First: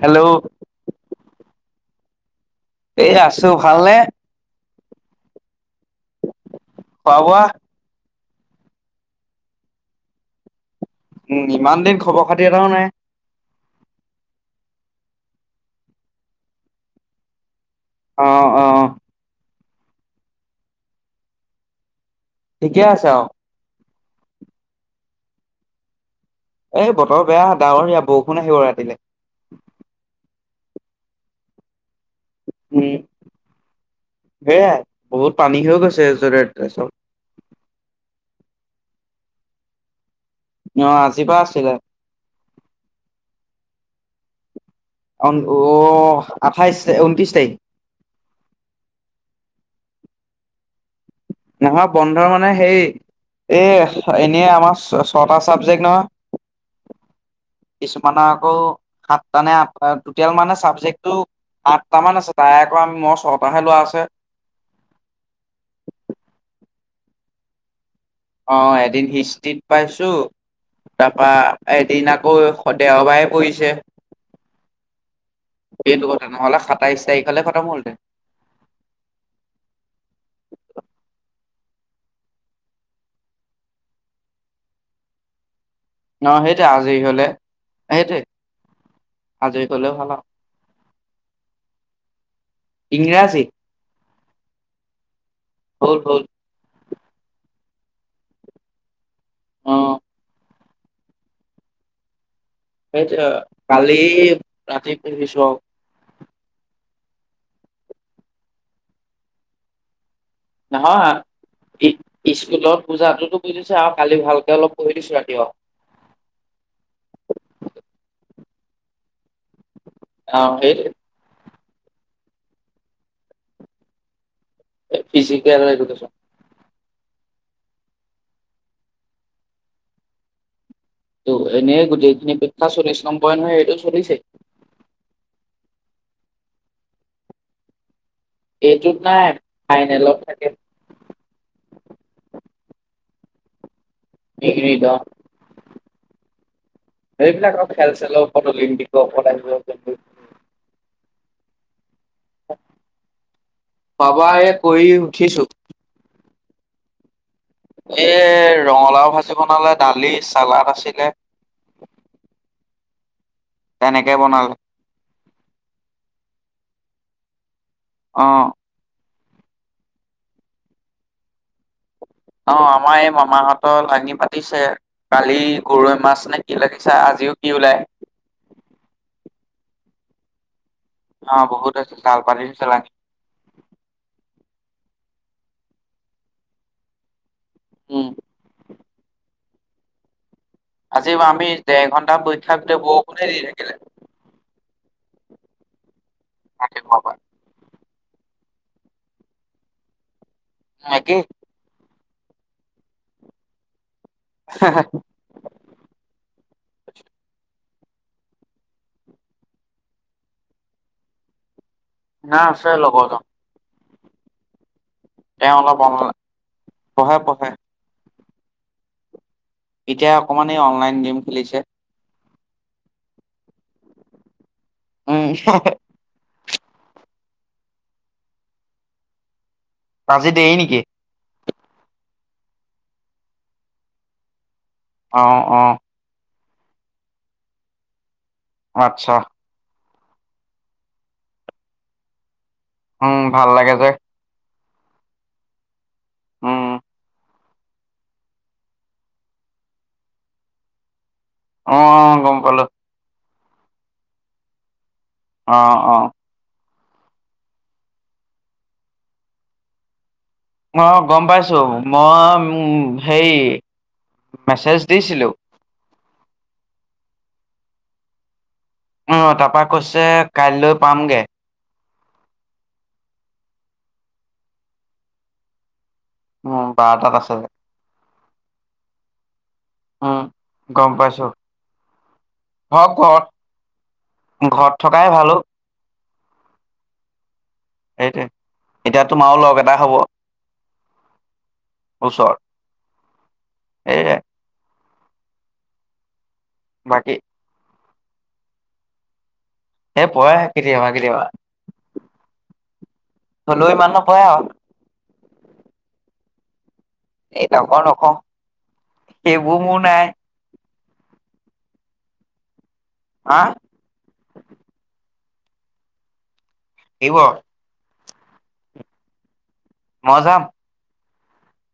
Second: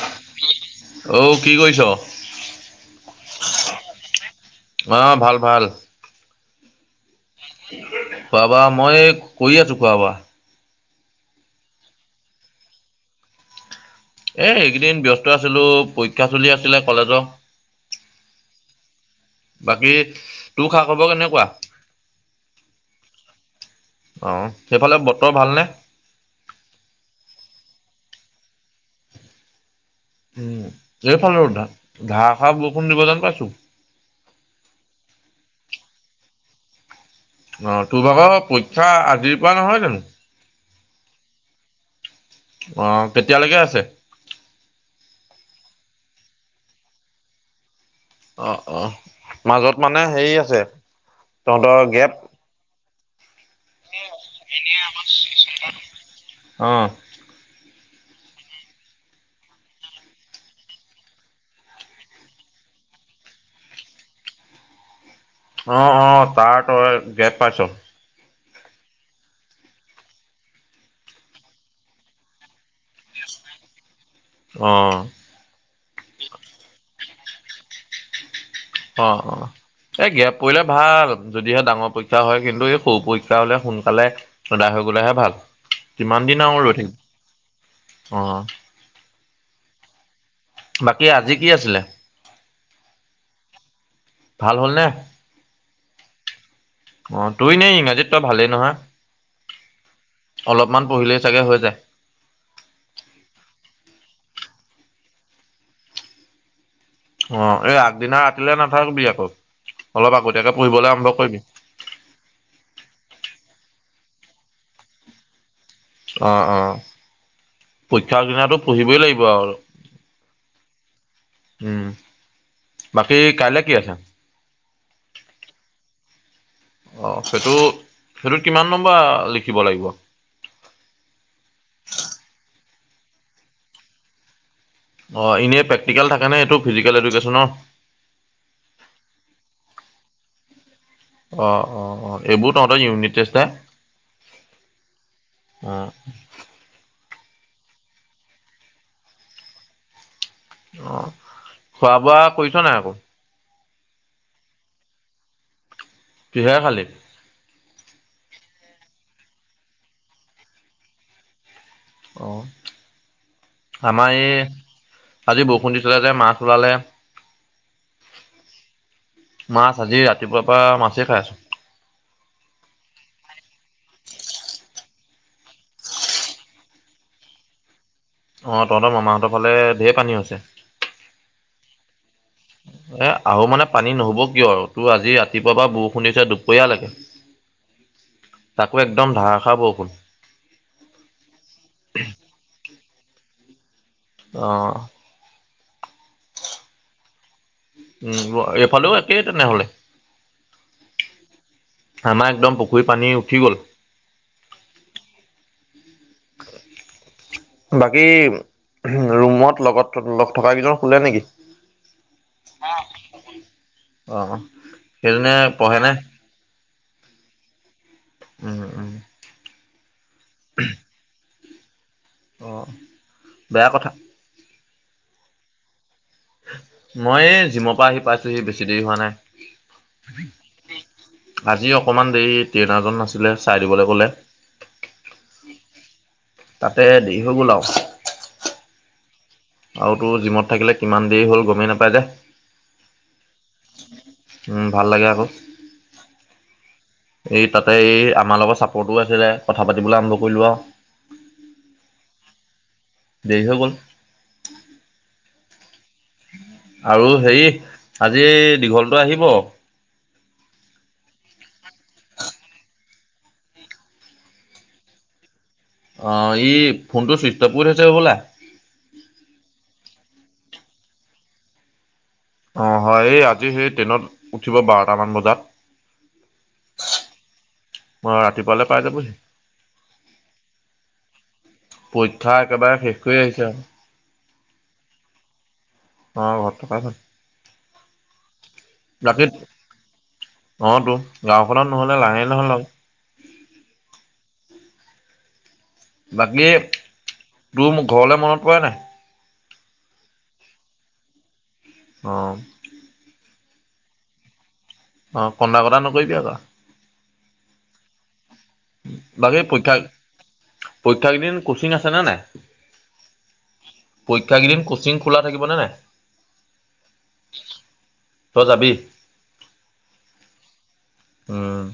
Hello অ', কি কৰিছ'? এই আছোঁ ভাল নে? অ', ভাল ভাল খোৱা বোৱা? খোৱা বোৱা মই কৰি আছোঁ খোৱা বোৱা উম, ইমান দিন খবৰ খাতি এটাও নাই এ এইকেইদিন ব্যস্ত আছিলোঁ পৰীক্ষা চলি আছিলে কলেজৰ অ', অ', বাকী তোৰ খা খবৰ কেনেকুৱা? ঠিকে আছে অ', অ', সেইফালে বতৰ ভালনে? এই বতৰ বেয়া ডাৱৰীয়া বৰষুণ আহিব ৰাতিলে। উম, এইফালেও ধা ধাৰাসাৰ বৰষুণ উম দিব যেন পাইছোঁ। সেয়াই বহুত পানী হৈ গৈছে য'তে ত'তে চব অ', তোৰ ভাগৰ পৰীক্ষা আজিৰ পৰা নহয় জানো? অ', আজি পৰা আছিলে। অ', কেতিয়ালৈকে আছে? অ', আঠাইছ ঊনত্ৰিছ তাৰিখ অ', অ', মাজত মানে হেৰি আছে তহঁতৰ নহয় গেপ। বন্ধ মানে সেই এ এনে আমাৰ ছটা চাবজেক্ট নহয় অ'। কিছুমানৰ আকৌ সাতটা নে আঠটা টটেল মানে চাবজেক্টটো আঠটামান আছে তাৰে আকৌ আম, মই ছটাহে লোৱা আছে। অ', অ', তাৰ তই গেপ পাইছ' অ', এদিন হিষ্ট্ৰিত পাইছো তাৰপা এদিন আকৌ দেওবাৰে পৰিছে অ', সেইটো কথা নহ'লে সাতাইশ তাৰিখলে খতম হ'ল হেতেন অ', অ', এই গেপ পৰিলে ভাল যদিহে ডাঙৰ পৰীক্ষা হয় কিন্তু এই সৰু পৰীক্ষা হ'লে সোনকালে সদায় হৈ গ'লে হে ভাল। কিমান অ', দিন ' আৰু সেইটোৱে ৰৈ থাকিম আজি গ'লে সেইটোৱে অ', আজি গ'লে ভাল আৰু বাকী আজি কি আছিলে। ইংৰাজী। ভাল হ'ল নে। হ'ল হ'ল। অ তই ইনেই ইংৰাজীত তই ভালেই নহয়। অঁ। অলপমান পঢ়িলেই চাগে হৈ যায়। সেইতি কালি ৰাতি পঢ়িছোঁ আও। অ এই আগদিনা ৰাতিলেলৈ নাথাকিবি আকৌ অলপ আগতীয়াকে পঢ়িবলৈ আৰম্ভ কৰিবি। ই ইস্কুলত পূজাতটোতো বুজিছে আৰু কালি ভালকে অলপ পঢ়ি দিছো ৰাতিপা। অ অ পৰীক্ষাৰ আগদিনাতো পঢ়িবই লাগিব আৰু। অঁ সেইটোৱে। হুম বাকী কাইলৈ কি আছ। Physical education. অ সেইটো সেইটো কিমান নম্বৰ লিখিব লাগিব। ত' এনেই গোটেইখিনি পেখ্যা চল্লিছ নম্বয়ে নহয় এইটো চলিছে। অ এনেই প্ৰেক্টিকেল নে থাকে নে এইটো ফিজিকেল এডুকেশ্যনৰ। এইটোত নাই ফাইনেল' ত থাকে। অ অ অ এইবোৰ তহঁতৰ ইউনিটেষ্ট হে। ডিগ্ৰীত অ। অ। এইবিলাক খেল চেলৰ ওপৰত অলিম্পিকৰ ওপৰত আহিব। অ খোৱা বোৱা কৰিছ নাই আকৌ। খোৱা বোৱা এ কৰি উঠিছোঁ। কিহেৰে খালি। এই ৰঙালাও ভাজি বনালে দালি চালাড আছিলে। অ তেনেকে আমাৰ এই। বনালে আজি বৰষুণ দিছিলে যে মাছ ওলালে। অঁ মাছ আজি ৰাতিপুৱাৰ পৰা মাছেই খাই আছোঁ। অ আমাৰ এই মামাহঁতৰ লাঙি পাতিছে। কালি গৰৈ মাছ নে কি লাগিছে আজিও কি ওলাই। অঁ তহঁতৰ মামাহঁতৰ ফালে ঢেৰ পানী হৈছে। অহ বহুত আছিল চাল [unintelligible] চ এ আহো মানে পানী নহ'ব কিয় আৰু তোৰ আজি ৰাতিপুৱা বা বৰষুণ দিছে দুপৰীয়ালৈকে। উম তাকো একদম ধাৰাসাৰ বৰষুণ। আজি আমি দেৰ ঘণ্টামা পৰীক্ষাৰ ভিতৰত বৰষুণে দি থাকিলে। অ। বাকি খোৱা বোৱা। উম এইফালেও একেই তেনেহ'লে। মাকেই। আমাৰ একদম পুখুৰী পানী উঠি গ'ল। হা হ। বাকী ৰুমত লগত থকা কেইজন শুলে নেকি। না আছে লগৰজন নাই অ। সেই জনে তেওঁ পঢ়ে অলপ নে? অনলাইন পঢ়ে পঢ়ে উম, উম। এতিয়া অকমানে অনলাইন গেম খেলিছে। অঁ, বেয়া কথা। উম। মই এই জিমৰ পৰা আহি পাইছোহি বেছি দেৰি হোৱা নাই। আজি দেই নেকি। আজি অকণমান দেৰি, ট্ৰেইনাৰজন নাছিলে চাই দিবলৈ কলে। অঁ, অঁ। তাতে দেৰি হৈ গল আৰু। অঁ আচ্ছা। আৰু তোৰ জিমত থাকিলে কিমান দেৰি হল গমেই নাপাই যে। উম ভাল লাগে যে। উম ভাল লাগে আকৌ। উম, উম। এই তাতে এই আমাৰ লগত ছাপৰ্টো আছিলে কথা পাতিবলৈ আৰম্ভ কৰিলোঁ আৰু। অঁ, অঁ গম পালোঁ। দেৰি হৈ গ'ল। অঁ, অঁ। আৰু হেৰি আজি এই দীঘলটো আহিব। অঁ গম পাইছো, মই হেই মেছেজ দিছিলোঁ। অঁ, ই ফোনটো চুষ্টপ কৰি থইচে হ'বলা। অঁ, তাপা কৈছে কাইলৈ পামগে। অঁ, হয় এই আজি সেই ট্ৰেইনত উঠিব বাৰটামান বজাত। উম বাৰতাত আছে। অ ৰাতিপুৱালে পাই যাবহি উম গম পাইছো। পৰীক্ষা একেবাৰে ঘৰ শেষ কৰি কত? আহিছে আৰু ঘৰত থকাই ভালো অউ। অঁ ঘৰত থকা ভাল। সেইটোৱে। এতিয়া জাগিত, তোমাৰো লগ এটা হ'ব অঁ তো গাঁওখনত নহলে নাই নহয় লগ। সেয়েহে- বাকী- বাকী- তোৰ ঘৰলৈ মনত পৰে নাই। এ পই কেতিয়াবা কেতিয়াবা। অঁ। হলো ইমান নপৰে আৰু। অঁ কন্দা কটা নকৰিবি আকৌ। এই নকৌ নকৌ। বাকী পৰীক্ষা পৰীক্ষাকেইদিন কচিং আছে নে নাই? হা। পৰীক্ষাকেইদিন কচিং খোলা থাকিব নে নাই? থাকিব। তই যাবি। মই যাম। উম।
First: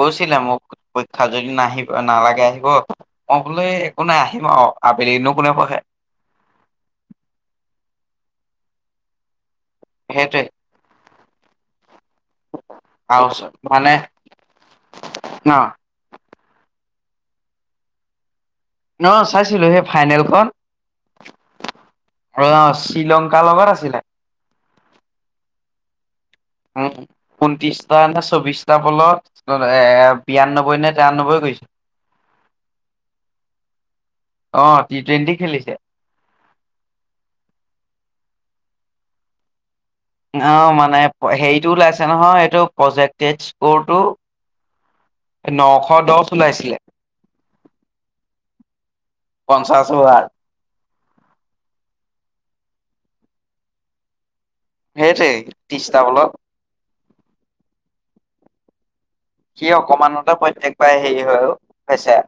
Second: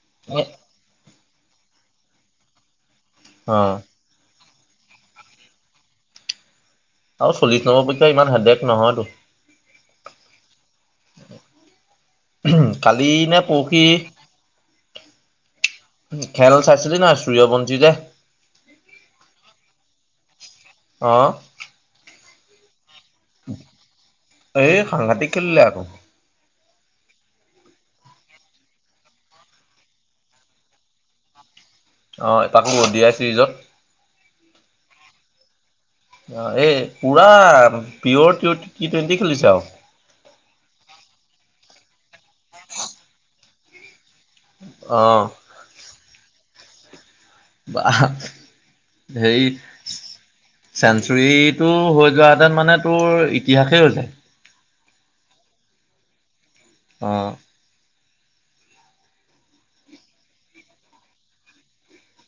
কৈছিলে এ মোক পৰীক্ষা যদি নাহিব নালাগে আহিব। মই অ বোলে এই একো নাই আহিম আৰু আবেলিনো কোনে পঢ়হে। আৰু চল্লিশ নন্বৰ পৰীক্ষা ইমান হেতেক নহয়তো। সেইটোৱে। উ কালি আৰু নে পৰহি মানে ন খেল চাইছিলি না সূৰ্য বঞ্চি যে? অ চাইছিলো সেই ফাইনেলখন। অঁ'। অ শ্ৰীলংকাৰ লগত আছিলে। এই সাংঘাতিক খেলিলে আকৌ। উ ঊনত্ৰিশটা নে চৌবিশটা বলত এ বিৰান্নব্বৈ নে তিৰান্নব্বৈ কৰিছে। অঁ তাকো দিয়াই ছিৰিজত। অ টি টুৱেণ্টি খেলিছে। অ এই পুৰা পিয়ৰ টৰ টি টুৱেণ্টি খেলিছে আৰু। অ মানে হেৰিতটো ওলাইছে নহয় এইটো প্ৰজেক্ট স্কৰটো। অ। নশ দহ ওলাইছিলে। বা ধেৰি পঞ্চাশ অভাৰ চেঞ্চুৰীটো হৈ যোৱাতেত মানে তোৰ ইতিহাসেই হৈ যায়। সেইটোৱে ত্ৰিছটা বলত। অঁ'। সি অকমানতে প্ৰত্যয়েকবাৰেই হেৰি হৈও হৈছে।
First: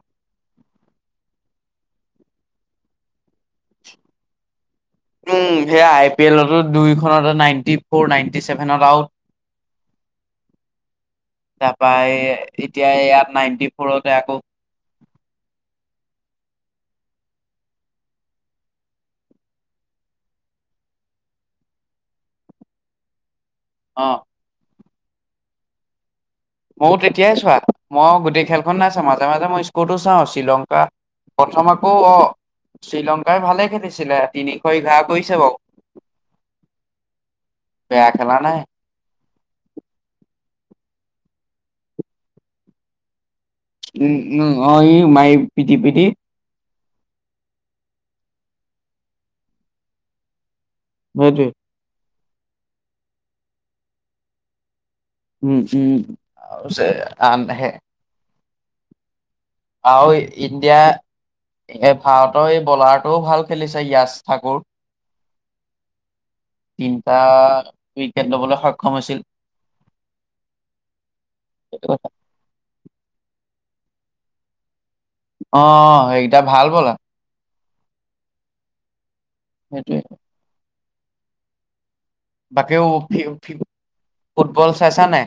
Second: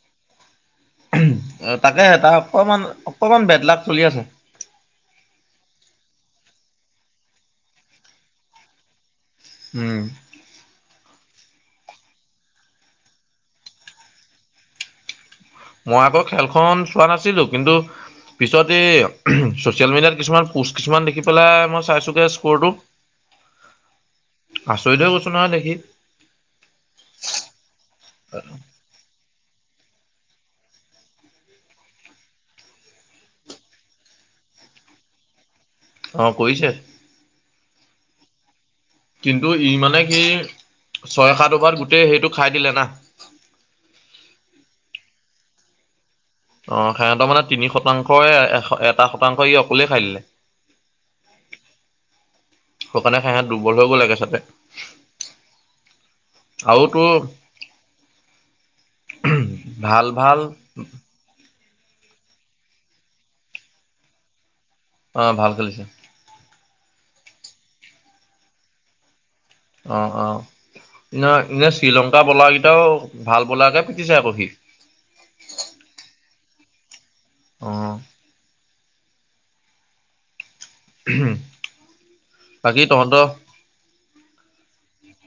উ তাকে তাৰ অকমান অকমান বেড লাগ চলি আছে। উম সেইয়া আই পি এলতো দুইখনত নাইনটি ফ'ৰ নাইনটি চছেভেনত আউট উম। তাৰপৰা এতিয়া ইয়াত নাইনটি ফৰতে আকৌ মই আকৌ খেলখন চোৱা নাছিলো। কিন্তু পিছত এই চচিয়েল মিডিয়াত কিছুমান পোষ্ট কিছুমান দেখি পেলাই মই চাইছোগে স্কৰটো। হয়। অঁ'। আচৰিত হৈ কৈছো নহয় দেখি। ময়ো তেতিয়াই চোৱা। মই গোটেই খেলখন নাই চোৱা। মাজত মাজে মাজে মই স্কুৰটো চাওঁ শ্ৰীলংকা। প্ৰথম আকৌ অ শ্ৰীলংকাৰই ভালে খেদিছিলে তিনিশ এঘাৰ কৰিছে বাৰু। অ কৰিছৈ। বেয়া খেলা নাই। কিন্তু ই মানে কি ছয় সাত ভাৰ গোটেই সেইটো খাই দিলে না। উম উম অ ই মায়ে পিটি পিতি। অ সহঁতৰ মানে তিনি শতাংশই এটা শতাংশ ই অকলে খাই দিলে। সেইটোৱেই। শুকানে খাই খাই দুৰ্বল হৈ গ'ল একে চাতে। উম উম উ তোৰ আনে। ভাল আৰু ভাল ইণ্ডিয়া এ ভাৰতৰ এই বলাৰটোও ভাল খেলিছে য়ছ ঠাকুৰ। অ', ভাল খেলিছে। তিনিটা উইকেট ল'বলৈ সক্ষম হৈছিল। অ', অ', এনে এনে সেইটো কথা শ্ৰীলংকা ব'লাৰকেইটাও ভাল বলাৰকে পিটিছে আকৌ সি। অ', সেইকটা ভাল ব'লা। অ'। সেইটোৱে। হম। বাকীও ফুটবল চাইছা নাই।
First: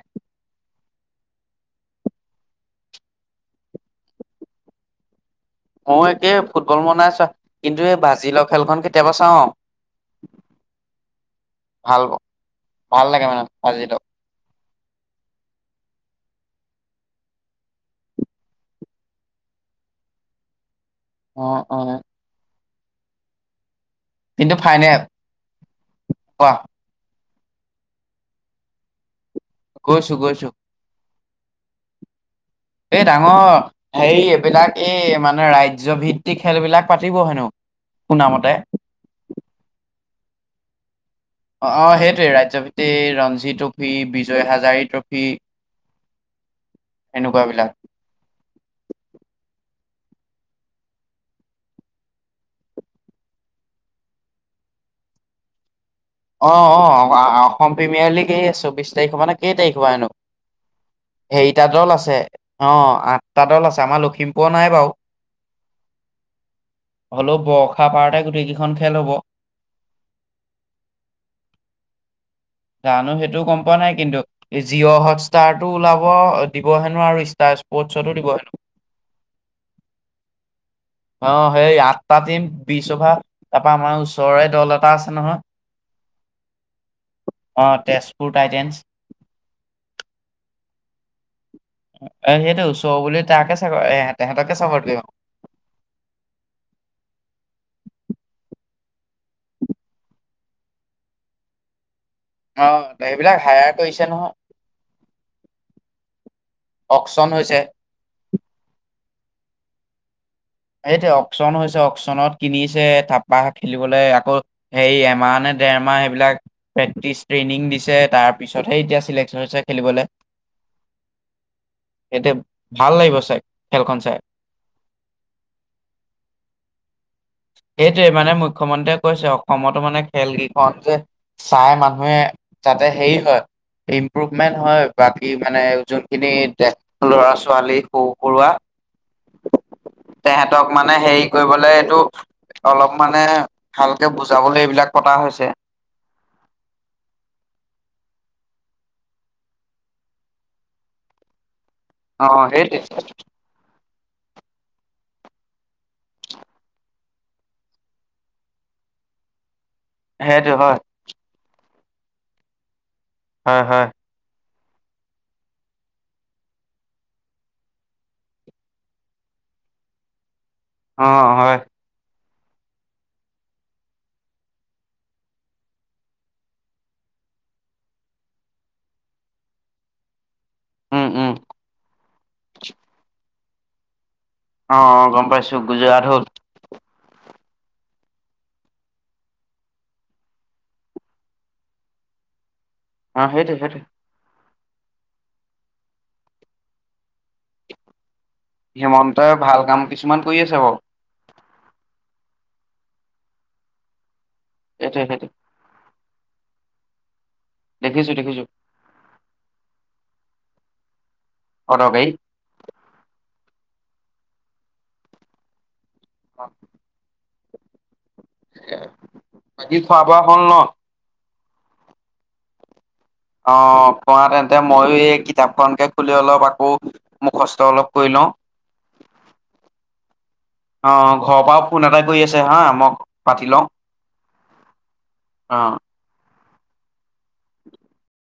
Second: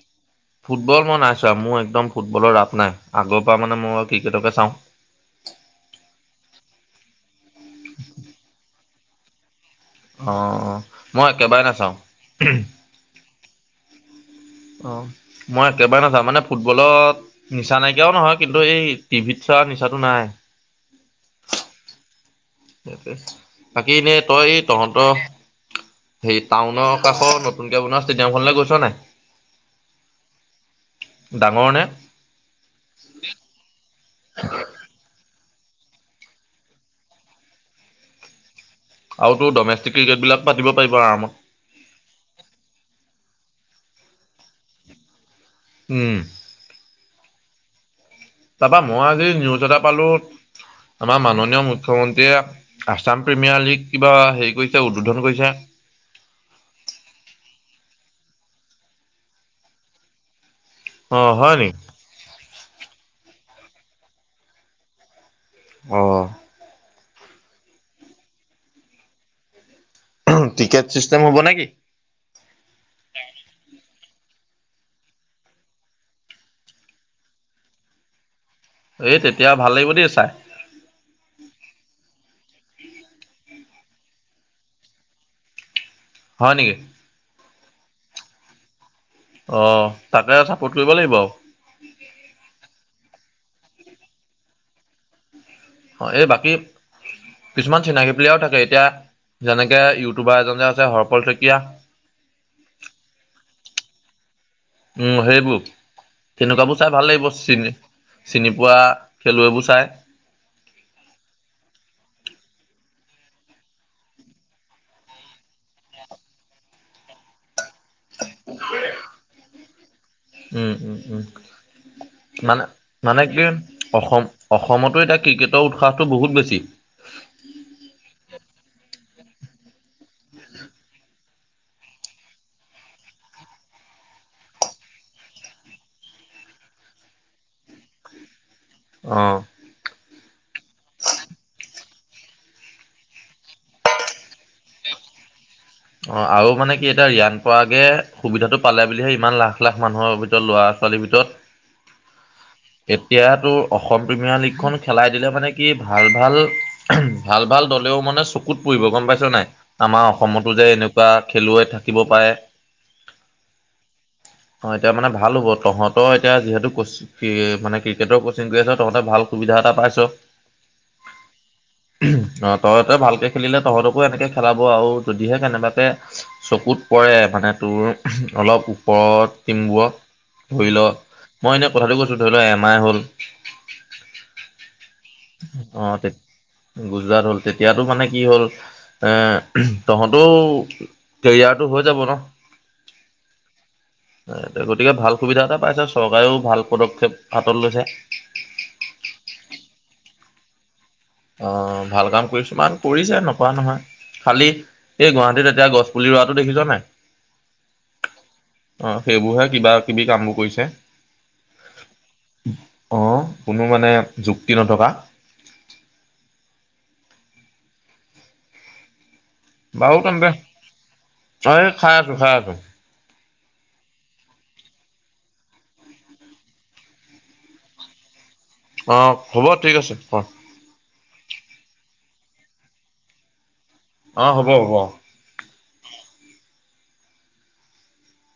ফুটবল মই নাই চোৱা মোৰ একদম ফুটবলৰ ৰাপ নাই আগৰ পৰা মানে মই ক্ৰিকেটকে চাওঁ। মই একেই ফুটবল মনাই চোৱা কিন্তু এই বাজি লোৱা খেলখন কেতিয়াবা চাওঁ অ'। অ', মই একেবাৰে ভাল নাচাওঁ। ভাল লাগে মানে আজিটো অ', মই একেবাৰে নাযাওঁ মানে ফুটবলত নিচা নাইকিয়াও নহয় কিন্তু এই টিভিত চোৱা নিচাটো নাই। অ', অ'। সে বাকী এনেই তই কিন্তু এই ফাইনেল তহঁতৰ হেৰি কোৱা টাউনৰ কাষৰ নতুনকে বনোৱা ষ্টেডিয়ামখনলৈ গৈছ নাই? গৈছোঁ, গৈছোঁ। ডাঙৰ নে? এই ডাঙৰ হেৰি এইবিলাক এই মানে ৰাজ্য ভিত্তিক খেলবিলাক পাতিব হেনো। শুনামতে। আৰু তটো ডমেষ্টিক ক্ৰিকেট বিলাক পাতি পাৰিব আৰামত। অ', অ', সেইটোৱে ৰাজ্য ভিত্তি ৰঞ্জি ট্ৰফি, বিজয় হাজাৰী ট্ৰফি উম। এনেকুৱাবিলাক। তাৰাপা মই আজি নিউজ এটা পালোঁ আমাৰ মাননীয় মুখ্যমন্ত্ৰীয়ে আছাম প্ৰিমিয়াৰ লীগ কিবা হেৰি কৰিছে উদ্বোধন কৰিছে। অ', অ', অসম প্ৰিমিয়াৰ লীগ এই চৌবিছ তাৰিখৰ পৰানে কেই তাৰিখৰ এনো অ হয় হেৰিটা নেকি দল আছে অ', আঠটা দল আছে আমাৰ লখিমপুৰৰ নাই বাৰু অ'। হলেও বৰ্ষাপাৰাতে গোটেই কেইখন খেল হ'ব। টিকেট চিষ্টেম হ'ব নে কি? জানোঁ সেইটো গ'ম পোৱা নাই কিন্তু। জিঅ' হটষ্টাৰটো ওলাব দিব হেনো আৰু ষ্টাৰ স্পৰ্টচতো দিব হেনো। এই তেতিয়া ভাল লাগিব দেই চাই। অ', সেই আঠটা টিম বিশ অভাৰ তাৰ পৰা আমাৰ ওচৰৰে দল এটা আছে নহয়। হয় নেকি। অ', তেজপুৰ টাইটেন্ঞ্চ। অ', তাকে আৰু চাপোৰ্ট কৰিব লাগিব আৰু। অ', সেইটো ওচৰ বুলি তাকে চাগৰ এ তেহেতকে চাপৰ্ট কৰিব। অ', এই বাকী কিছুমান চিনাকি প্লেয়েৰও থাকে এতিয়া যেনেকে ইউটিউবাৰ এজন যে আছে হৰপল শইকীয়া অ', সেইবিলাক হায়াৰ কৰিছে নহয়। উম সেইবোৰ তেনেকুৱাবোৰ চাই ভাল লাগিব অকচন হৈছে চিনি চিনি পোৱা খেলুৱৈবোৰ চায়। এইটোৱে অকচন হৈছে অকচনত কিনিছে তাপা খেলিবলৈ আকৌ। সেই এমাহ নে দেৰমাহ সেইবিলাক প্ৰেক্টিচ ট্ৰেইনিং দিছে। তাৰ পিছতহে এতিয়া চিলেকশন হৈছে খেলিবলে। উম' এতিয়া মানে ভাল লাগিব মানে চাই কি খেলখন চাই অসম- অসমতো এতিয়া ক্ৰিকেটৰ উৎসাহটো বহুত বেছি। সেইটোৱে মানে মুখ্যমন্ত্ৰীয়ে কৈছে অসমতো মানে খেল কেইখন যে- চাই মানুহে তাতে হেৰি হয়- ইম্প্ৰুভমেন্ট হয়, বাকী মানে যোনখিনি এতিয়া- ল'ৰা ছোৱালী সৰু পৰুৱা। অঁ' তেহে‍ঁতক মানে হেৰি কৰিবলে এইটো- অলপ মানে ভালকে বুজাবলৈ এইবিলাক পতা হৈছে। অঁ আৰু মানে কি এতিয়া ৰিয়ান পৰাগে সুবিধাটো পালে বুলিহে ইমান লাখ লাখ মানুহৰ ভিতৰত লোৱা আছে। পোৱালীৰ ভিতত- অঁ, সেইট- এতিয়াতো- অসম প্ৰিমিয়াৰ লীগখন খেলাই দিলে মানে কি ভাল ভাল ভাল ভাল দলেও মানে চপ- ক'ত পৰিব গম পাইছ নাই? আমাৰ সেইটো অসমতো যে হয় এনেকুৱা খেলুৱৈ থাকিব পাৰে- আঁ হাঁ'। অঁ' এতিয়া মানে ভাল হ'ব তহঁতৰ এতিয়া যিহেতু কছ- কি মানে ক্ৰিকেটৰ কচিং কৰি আছ তহঁতে ভাল সুবিধা এটা পাইছ। অঁ' হয়। অঁ তহঁতে ভালকে খেলিলে তহঁতকো এনেকে খেলাব আৰু যদিহে কেনেবাকে- চকুত পৰে মানে তোৰ অলপ ওপৰত তিমবোৰক- ধৰি ল উম উম মই এনেই কথাটো কৈছো ধৰি ল এমাহ হ'ল। অঁ অঁ গম পাইছো, অ গুজৰাট তেতিয়া হ'ল। গুজৰাট হ'ল তেতিয়াতো মানে কি হ'ল এঁ তহঁতও- কেৰিয়াৰটো হৈ যাব ন। অঁ সেইটো সেইটো। গতিকে, ভাল সুবিধা এটা পাইছে চৰকাৰেও ভাল পদক্ষেপ হাতত লৈছে। হিমন্তই ভাল কাম কিছুমান কৰি আছে বাৰু। অঁ' ভাল কাম কিছুমান কৰিছে নকৰা নহয়। খালি সেইটোৱে এই সেইটোৱে গুৱাহাটীত এতিয়া গছ- পুলি ৰোৱাটো দেখিছ নাই। দেখিছো দেখিছো। অঁ' সেইবোৰহে কিবা কিবি কামবোৰ কৰিছে। অদৰকাৰি। অঁ কোনো মানে যুক্তি নথকা। অঁহ' এয়া। বাও তেন্তে, সেই খাই আছো খাই আছো। অঁ' পঢ়া তেন্তে মইয়ো এই কিতাপখনকে খুলি অলপ আকৌ- মুখস্ত অলপ কৰি লওঁ। অঁ হ'ব ঠিক আছে, পৰ। অঁ' ঘৰৰ পৰাও ফোন এটা কৰি আছে হাঁ মই পাতি লওঁ। অ হ'ব হ'ব। অ